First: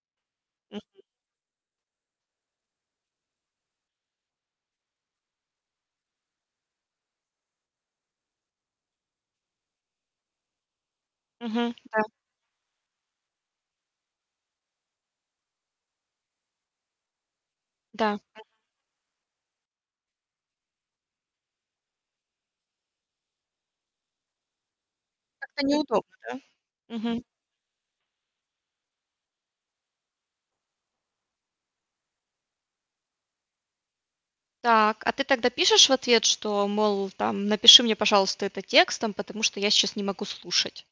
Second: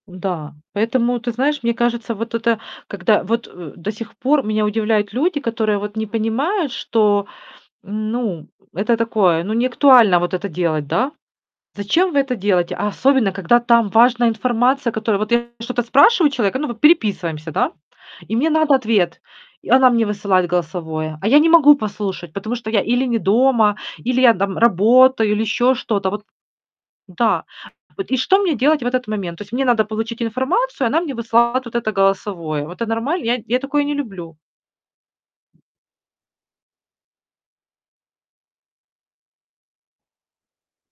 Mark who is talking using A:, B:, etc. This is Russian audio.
A: М-да.
B: Мгм.
A: Поэтому, ты знаешь, мне кажется, вот это когда вот, э, до сих пор меня удивляют люди, которые вот не понимают, что Ну, это такое, ну, неактуально вот это делать, да.
B: Мгм, да.
A: Зачем вы это делаете? А особенно когда там важная информация, которую вот я что-то спрашиваю человека, ну, вот переписываемся, да.
B: Да.
A: И
B: М
A: мне надо ответ. И она мне высылает голосовое, а я не могу послушать, потому что я или не дома, или я там работаю, или
B: Как-то
A: еще что-то.
B: неудобно,
A: Вот
B: да? Мгм.
A: Да. Вот и что мне делать в этот момент? То есть мне надо получить информацию, она мне высылает вот это голосовое. Вот э нормально? Я я такое не люблю.
B: Так, а ты тогда пишешь в ответ, что, мол, там: "Напиши мне, пожалуйста, это текстом, потому что я сейчас не могу слушать"?